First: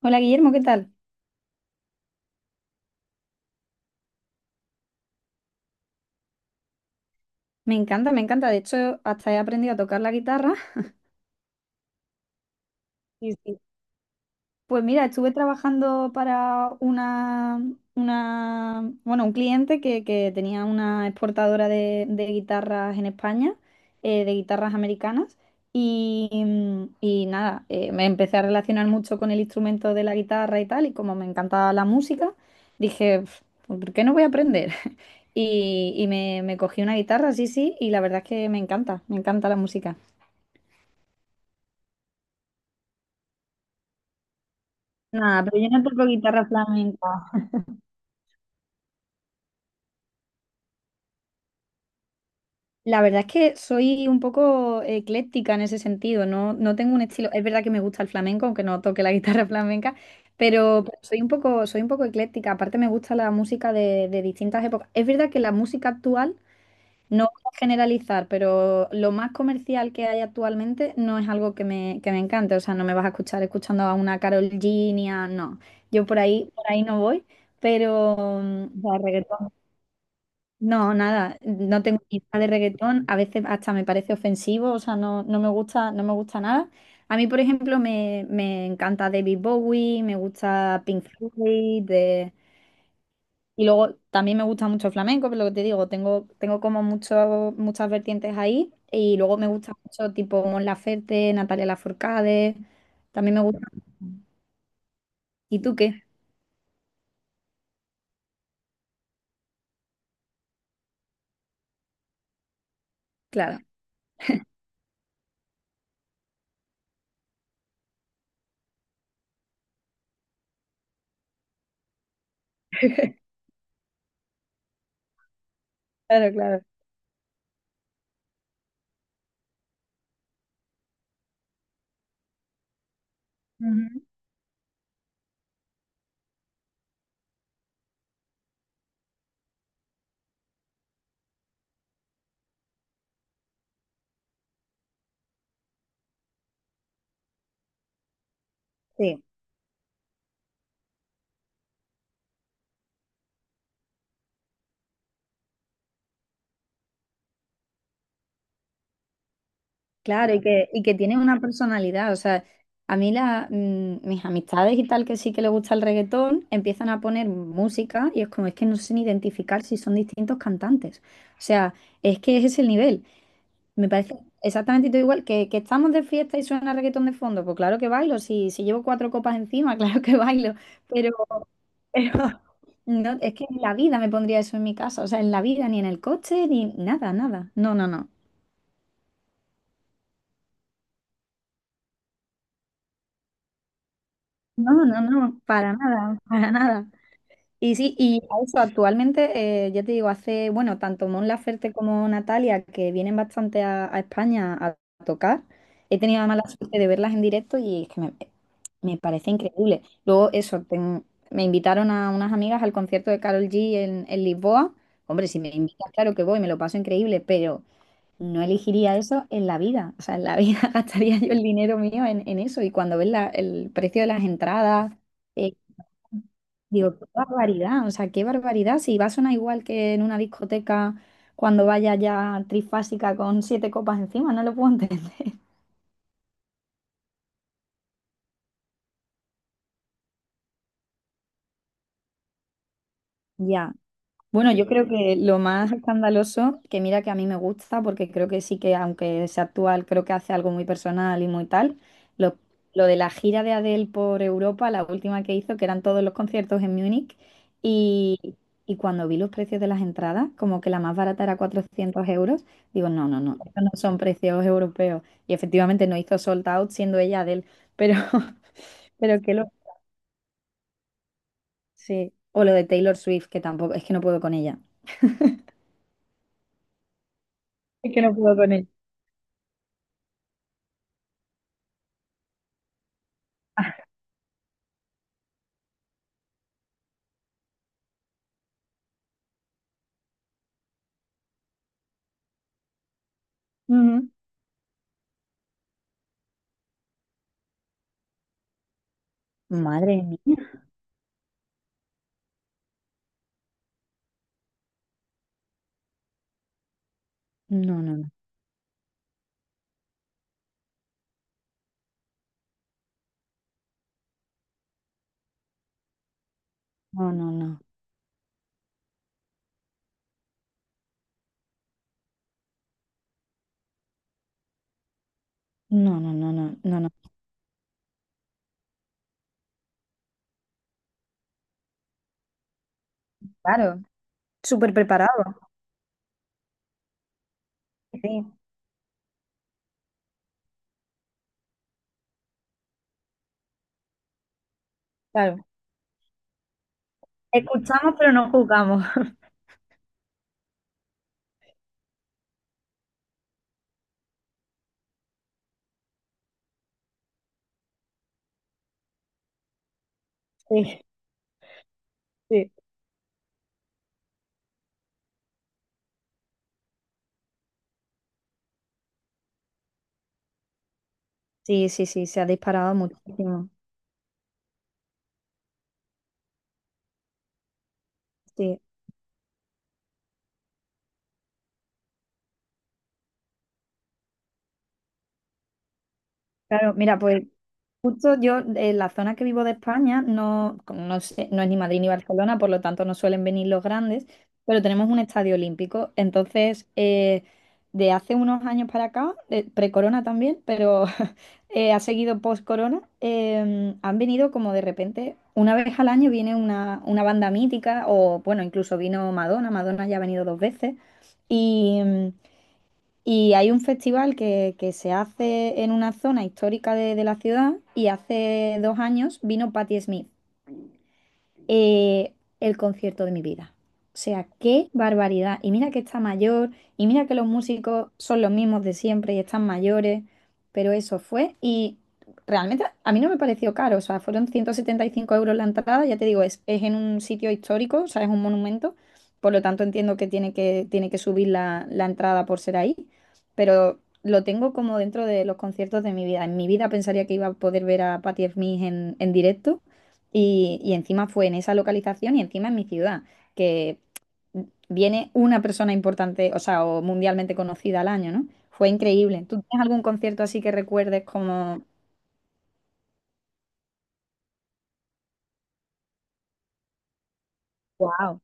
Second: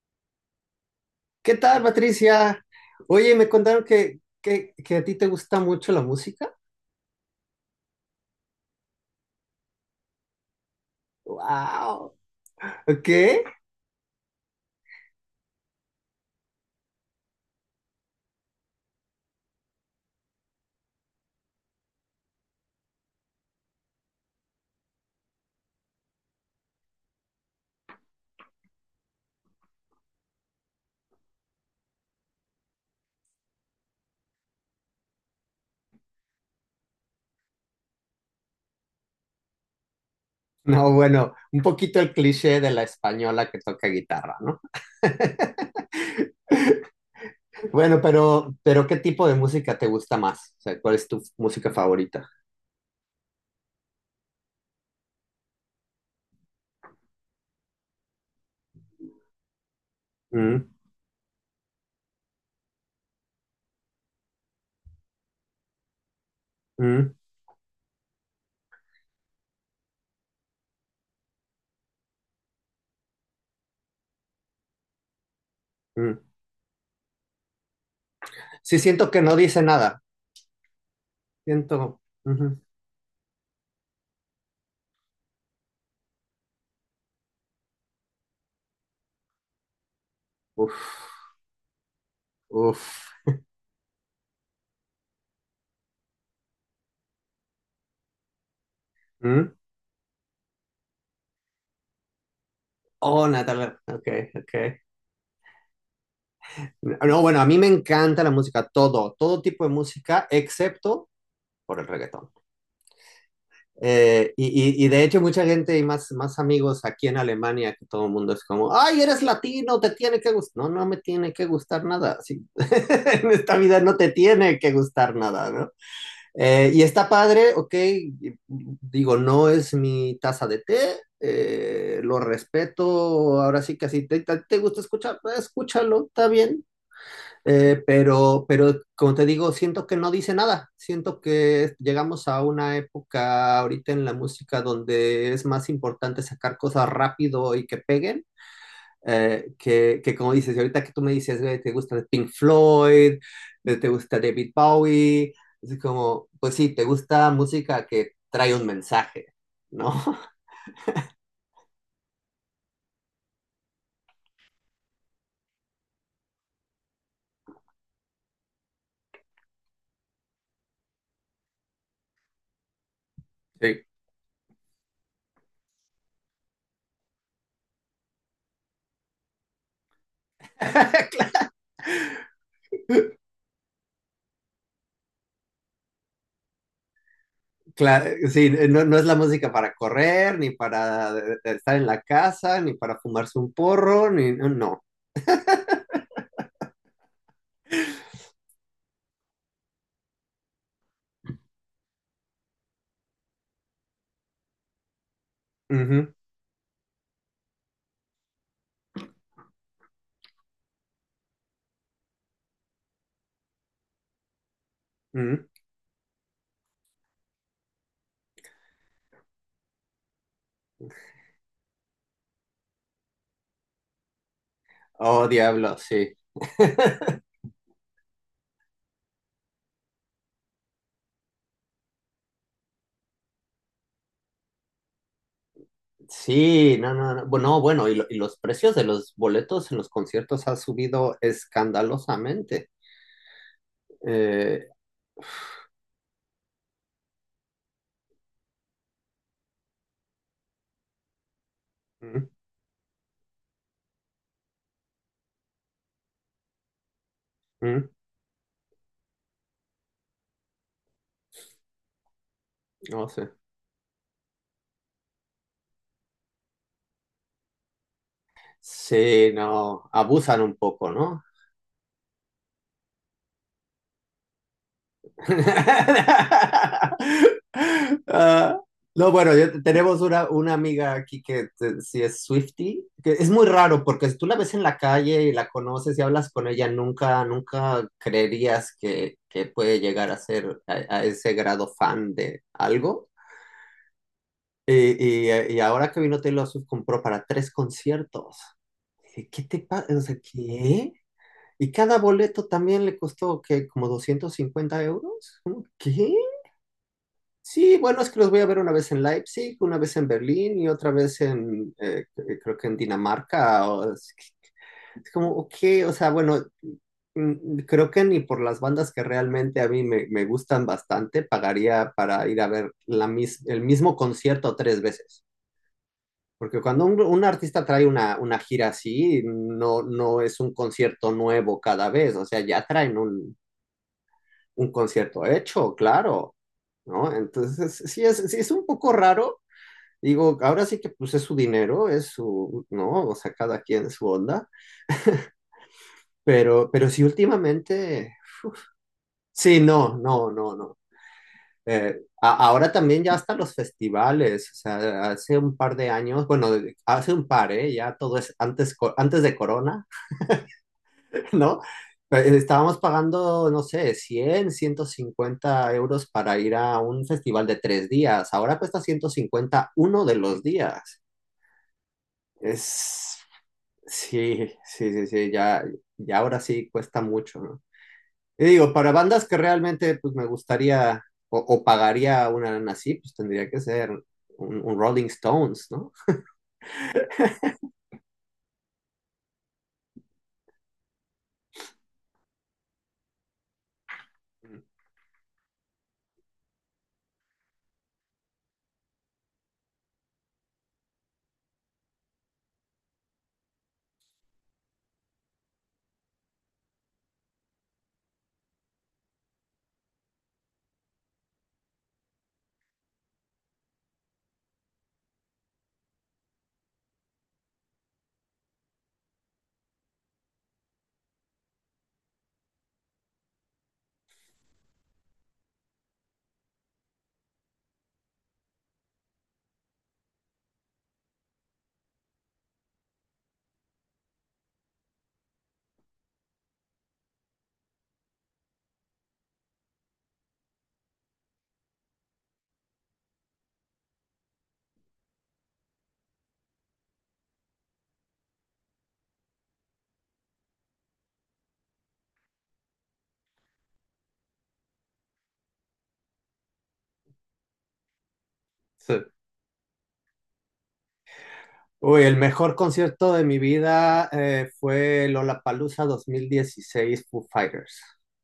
Hola Guillermo, ¿qué tal? ¿Qué tal, Patricia? Oye, me contaron que a ti te gusta mucho la música. Me encanta, me encanta. De hecho, hasta he aprendido a tocar la guitarra. ¡Wow! ¿Ok? Sí, sí. Pues mira, estuve trabajando para un cliente que tenía una exportadora de guitarras en España, de guitarras americanas. Y, y nada, me empecé a relacionar mucho con el instrumento de la guitarra y tal. Y como me encantaba la música, dije, "Pf, pues, ¿por qué no voy a aprender? Me cogí una guitarra, sí, sí, y la verdad es que me encanta la música. No, bueno, un poquito el cliché de la española que toca guitarra, ¿no? Nada, pero yo no toco guitarra flamenca. Bueno, pero ¿qué tipo de música te gusta más? O sea, ¿cuál es tu música favorita? La verdad es que soy un poco ecléctica en ese sentido, no, no tengo un estilo. Es verdad que me gusta el flamenco, aunque no toque la guitarra flamenca, Mm, pero soy un poco ecléctica. Aparte me gusta la música de distintas épocas. Es verdad que la música actual, mm, no voy a generalizar, pero lo más comercial que hay actualmente no es algo que me encante. O sea, no me vas a escuchar escuchando a una Karol G, ni a- no. Yo mm. Por ahí no voy, pero Sí, o sea, siento que no reggaetón. dice nada. No, nada, no Siento. tengo ni idea de Ujú. reggaetón, a veces hasta me parece ofensivo, o sea, no, no me gusta, no me gusta nada. A mí, por ejemplo, me encanta David Bowie, me gusta Pink Uf, Floyd, de- uf. y luego también me gusta mucho el flamenco, pero lo que te digo, tengo, tengo como mucho, muchas vertientes ahí, y luego me Mm. gusta mucho tipo Mon Laferte, Natalia Lafourcade, Oh, también me gusta. Natalia. Ok, ok. ¿Y tú qué? No, bueno, a mí me encanta la música, todo tipo de música, excepto por el reggaetón. Claro. Y de hecho mucha gente y más amigos aquí en Alemania, que todo el mundo es como, ay, eres latino, te tiene que gustar. No, no me tiene que gustar nada. Sí. En esta vida no te tiene que gustar nada, ¿no? Claro, claro. Y está padre, ok, digo, no es mi taza de té, lo respeto, ahora sí que Ujú. así te gusta escuchar, pues, escúchalo, está bien, pero como te digo, siento que no dice nada. Siento que llegamos a una época ahorita en la música donde es más importante sacar cosas rápido y que peguen. Sí. Que como dices, y ahorita que tú me dices, "Güey, te gusta Pink Floyd, te gusta David Bowie", es como, pues sí, te gusta música que trae un mensaje, ¿no? Y que tiene una personalidad. O sea, a mí la, mm, mis amistades y tal que sí que les gusta el reggaetón empiezan a poner música y es como, es que no sé ni identificar si son distintos cantantes. O sea, es que es ese es el nivel. Sí. Me parece exactamente todo igual que estamos de fiesta y suena reggaetón de fondo. Pues claro que bailo, si llevo cuatro copas encima, claro que bailo. Pero, pero no, es que en la vida me pondría eso en mi casa. O sea, en la vida, ni en el coche, ni nada, nada. No, no, no. Claro, sí, no, no es la música para correr, ni para de estar en la casa, ni para fumarse un porro, ni no. No, No. no, no, para nada, para nada. Y sí, y a eso actualmente, ya te digo, hace, bueno, tanto Mon Laferte como Natalia, que vienen bastante a España a tocar, he Ujú, tenido además la mala suerte de verlas en directo y es que me parece increíble. Luego, eso, ten- me invitaron a unas amigas al concierto de Carol G en Lisboa. Hombre, si ujú. me invitas, claro que voy, me lo paso increíble, pero no elegiría eso en la vida. O sea, en la vida gastaría yo el dinero mío en eso. Y cuando ves la- el precio de las entradas Oh, eh, diablo, sí. digo, qué barbaridad, o sea, qué barbaridad. Si va a sonar igual que en una discoteca cuando vaya ya trifásica con siete copas encima, no lo puedo entender. Sí, no, no, no. Bueno, no, bueno, y los precios de los boletos en los conciertos ha subido escandalosamente. Ya, bueno, yo Eh, creo que lo más escandaloso, que mira que a mí me gusta, porque creo que sí que, aunque sea actual, creo que hace algo muy personal y muy tal, mm, lo, lo de la gira de Adele por Europa, la última que hizo, que eran todos los conciertos en Múnich, mm, y, y cuando vi los precios de las entradas, como que la más barata era 400 euros, digo, no, no no, sé. no, estos no son precios europeos. Y efectivamente no hizo sold out siendo ella Adele, pero, pero Sí, que lo... no, abusan un poco, ¿no? Sí, o lo de Taylor Swift, que tampoco, es que no puedo con ella. Es que no puedo con Ah, él. no, bueno, tenemos una amiga aquí que sí es Swiftie, que es muy raro porque si tú la ves en la calle y la conoces y hablas con ella, nunca, nunca creerías que puede llegar a ser a ese grado fan de algo. Ujú. Y ahora que vino Taylor Swift compró para tres conciertos. Dije, "¿qué te pasa? O Madre sea, mía. ¿qué?" Y cada boleto también le costó que como 250 euros. ¿Cómo? ¿Qué? Sí, No, no, bueno, es no. que los voy a ver una vez en Leipzig, una vez en Berlín y otra vez en, creo que en Dinamarca. Es como, ok, o sea, bueno, No, no, no. creo que ni por las bandas que realmente a mí me gustan bastante, pagaría para ir a ver el mismo concierto tres veces. No, no, no, no, Porque no, cuando no. un artista trae una gira así, no, no es un concierto nuevo cada vez, o sea, ya traen un, Claro. un Súper concierto preparado. hecho, claro. ¿No? Entonces, sí Sí, es, sí es un poco raro. Digo, ahora sí que pues es su dinero, es su, ¿no? O sea, cada quien su onda, claro. pero sí Escuchamos, últimamente, pero no juzgamos. sí, no, no, no, no. Ahora también ya hasta los festivales, o sea, hace un par de años, bueno, hace un par, ¿eh? Ya todo es antes, antes de Corona, Sí, ¿no? Sí. estábamos pagando, no sé, 100 150 euros para ir a un festival de 3 días. Ahora cuesta 150 uno de los días. Sí, sí, sí, se ha disparado Es muchísimo. Sí, sí, sí, sí, ya, ya ahora sí cuesta mucho, ¿no? Y Sí. digo, para bandas que realmente pues me gustaría o, pagaría una lana así, pues tendría que ser un Rolling Stones, ¿no? Claro, mira, pues justo yo, en la zona que vivo de España, no, no sé- no es ni Madrid ni Barcelona, por lo tanto no suelen venir los grandes, pero tenemos un estadio olímpico. Entonces, de hace unos años para acá, de- pre-corona también, pero ha seguido post-corona, han venido como de repente, una vez al año viene una banda mítica, o bueno, incluso vino Madonna, Madonna ya ha venido 2 veces. Y hay un festival que se hace en una zona histórica de la ciudad y hace 2 años vino Patti Smith, eh, el concierto de mi vida. O sea, qué barbaridad. Y mira que está mayor, y mira que los músicos son los mismos de siempre y están mayores, pero eso fue. Y realmente a mí no me pareció caro, o sea, fueron 175 euros la entrada, ya te digo, es en un sitio histórico, o sea, es un monumento, por lo tanto entiendo que tiene que subir la entrada por ser ahí, pero lo tengo como dentro de los conciertos de mi vida. En mi vida pensaría que iba a poder ver a Patti Smith en directo y encima fue en esa localización y encima en mi ciudad, que viene una persona importante, o sea, o mundialmente conocida al año, ¿no? Fue Sí. increíble. ¿Tú tienes algún concierto así que recuerdes como, Uy, el mejor concierto de mi vida fue Lollapalooza 2016 Foo Fighters. wow,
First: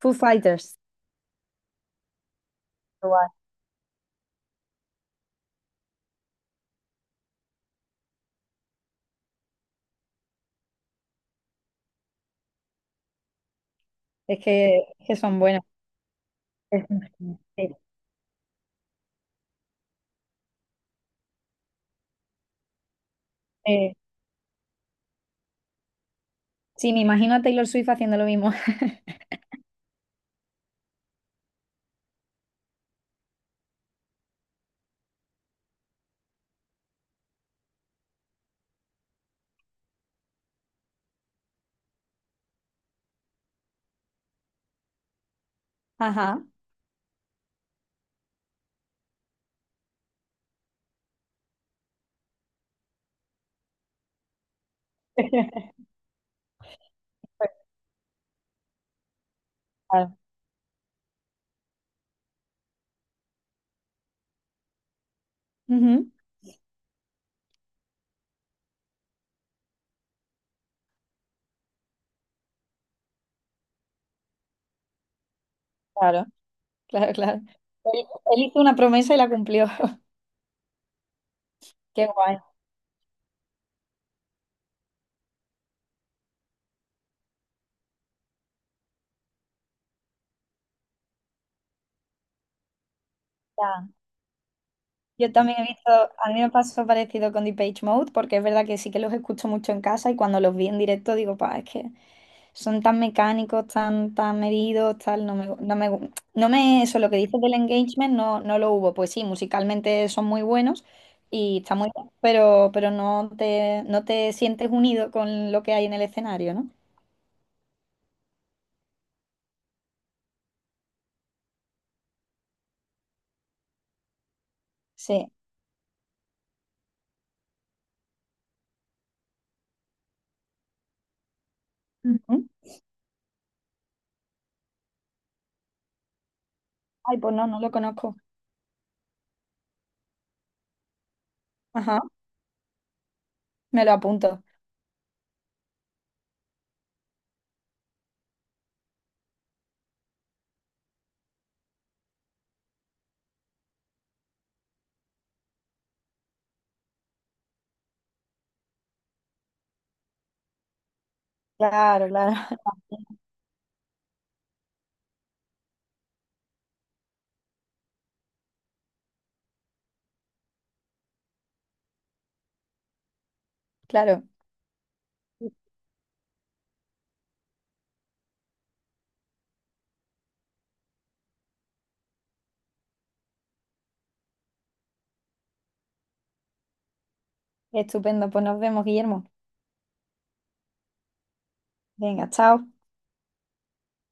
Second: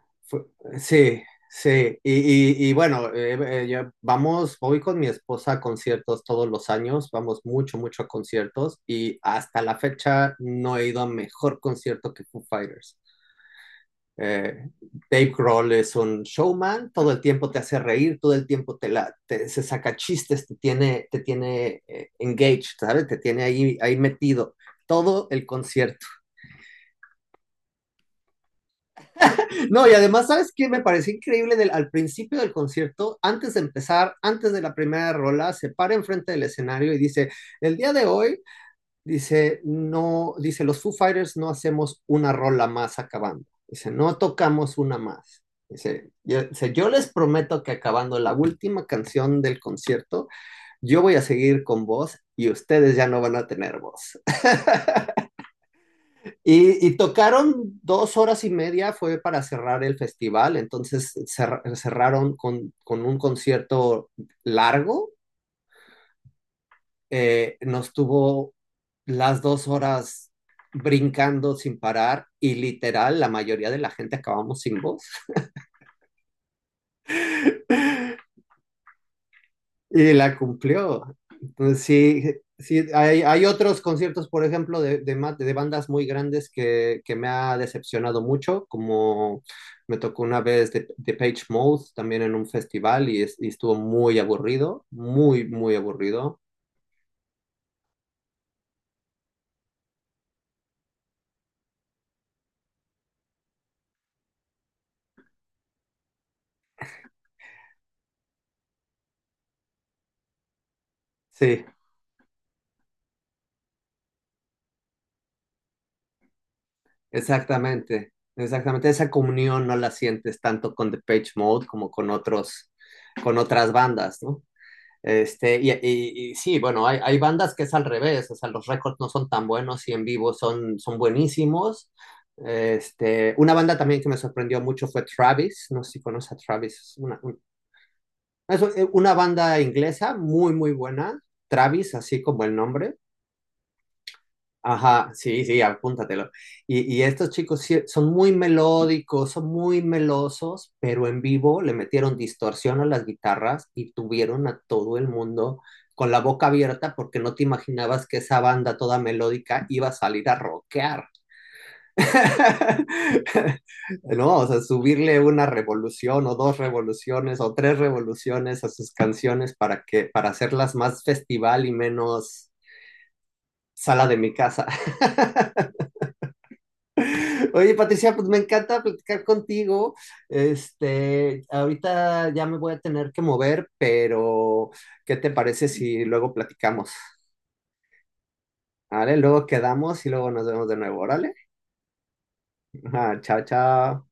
Foo Fue- Fighters? Sí, sí. Y bueno, Guau. Vamos, voy con mi esposa a conciertos todos los años, vamos mucho, mucho a conciertos y hasta la fecha no he ido a mejor concierto que Foo Fighters. Eh, Es que Dave son buenos. Grohl es un Es- showman, todo el tiempo te Sí, hace reír, todo el tiempo se saca chistes, te tiene engaged, ¿sabes? Te tiene ahí, eh, ahí metido todo el concierto. sí, me imagino a Taylor Swift haciendo lo mismo. No, y además, ¿sabes qué? Me pareció increíble al principio del concierto, antes de empezar, antes de la primera rola, se para enfrente del escenario y dice, "el día de hoy", dice, no, dice, "los Foo Fighters no hacemos una rola más acabando". Dice, "no tocamos una más". Dice, Ajá. yo, dice, "yo les prometo que acabando la última canción del concierto, yo voy a seguir con voz y ustedes ya no van a tener voz". Y tocaron 2 horas y media, fue para cerrar el Claro. festival, entonces cerraron con un concierto largo, Ujú, nos tuvo las 2 horas brincando sin parar y literal la mayoría de la gente acabamos sin voz. claro, claro, claro. Él, él hizo una promesa y la cumplió. Y la cumplió. Entonces, Qué sí, guay. sí hay otros conciertos, por ejemplo, de bandas muy grandes que me ha decepcionado mucho, como me tocó una vez de Page Mode también en un festival y, y estuvo muy aburrido, Yo muy, también he muy visto, a aburrido. mí me pasó parecido con Depeche Mode, porque es verdad que sí que los escucho mucho en casa y cuando los vi en directo digo, pa, es que son tan mecánicos, tan, tan medidos, tal, no me, no me, gu- no me, eso, lo que dices del engagement no, no lo hubo. Pues sí, musicalmente son muy buenos y Sí, está muy bien, pero no te, no te sientes unido con lo que hay en el escenario, ¿no? exactamente, exactamente. Esa comunión no la sientes tanto con The Page Mode como con otras bandas, ¿no? Sí. Y sí, bueno, hay bandas que es al revés, o sea, los récords no son tan buenos y en vivo son buenísimos. Ujú. Una banda también que me sorprendió mucho fue Travis, no sé si conoces a Travis, es Ay, pues no, no lo conozco. es una banda inglesa muy, muy buena, Travis, Ajá, así como el nombre. me lo apunto. Ajá, sí, sí, apúntatelo. Y estos chicos sí son muy melódicos, son muy melosos, pero en vivo le metieron distorsión a las guitarras y tuvieron a todo el mundo con la boca abierta porque no te imaginabas que esa banda toda melódica iba a salir a rockear. Claro, claro, No, o sea, subirle una revolución o dos revoluciones o tres revoluciones a sus canciones para para hacerlas más festival y menos sala de claro. mi casa. Oye, Patricia, pues me encanta platicar contigo. Ahorita ya me voy a tener que mover, pero ¿qué te parece si luego platicamos? Estupendo, pues nos vemos, Vale, Guillermo. luego quedamos y luego nos vemos de nuevo, órale. Venga, chao. Ajá, chao, chao.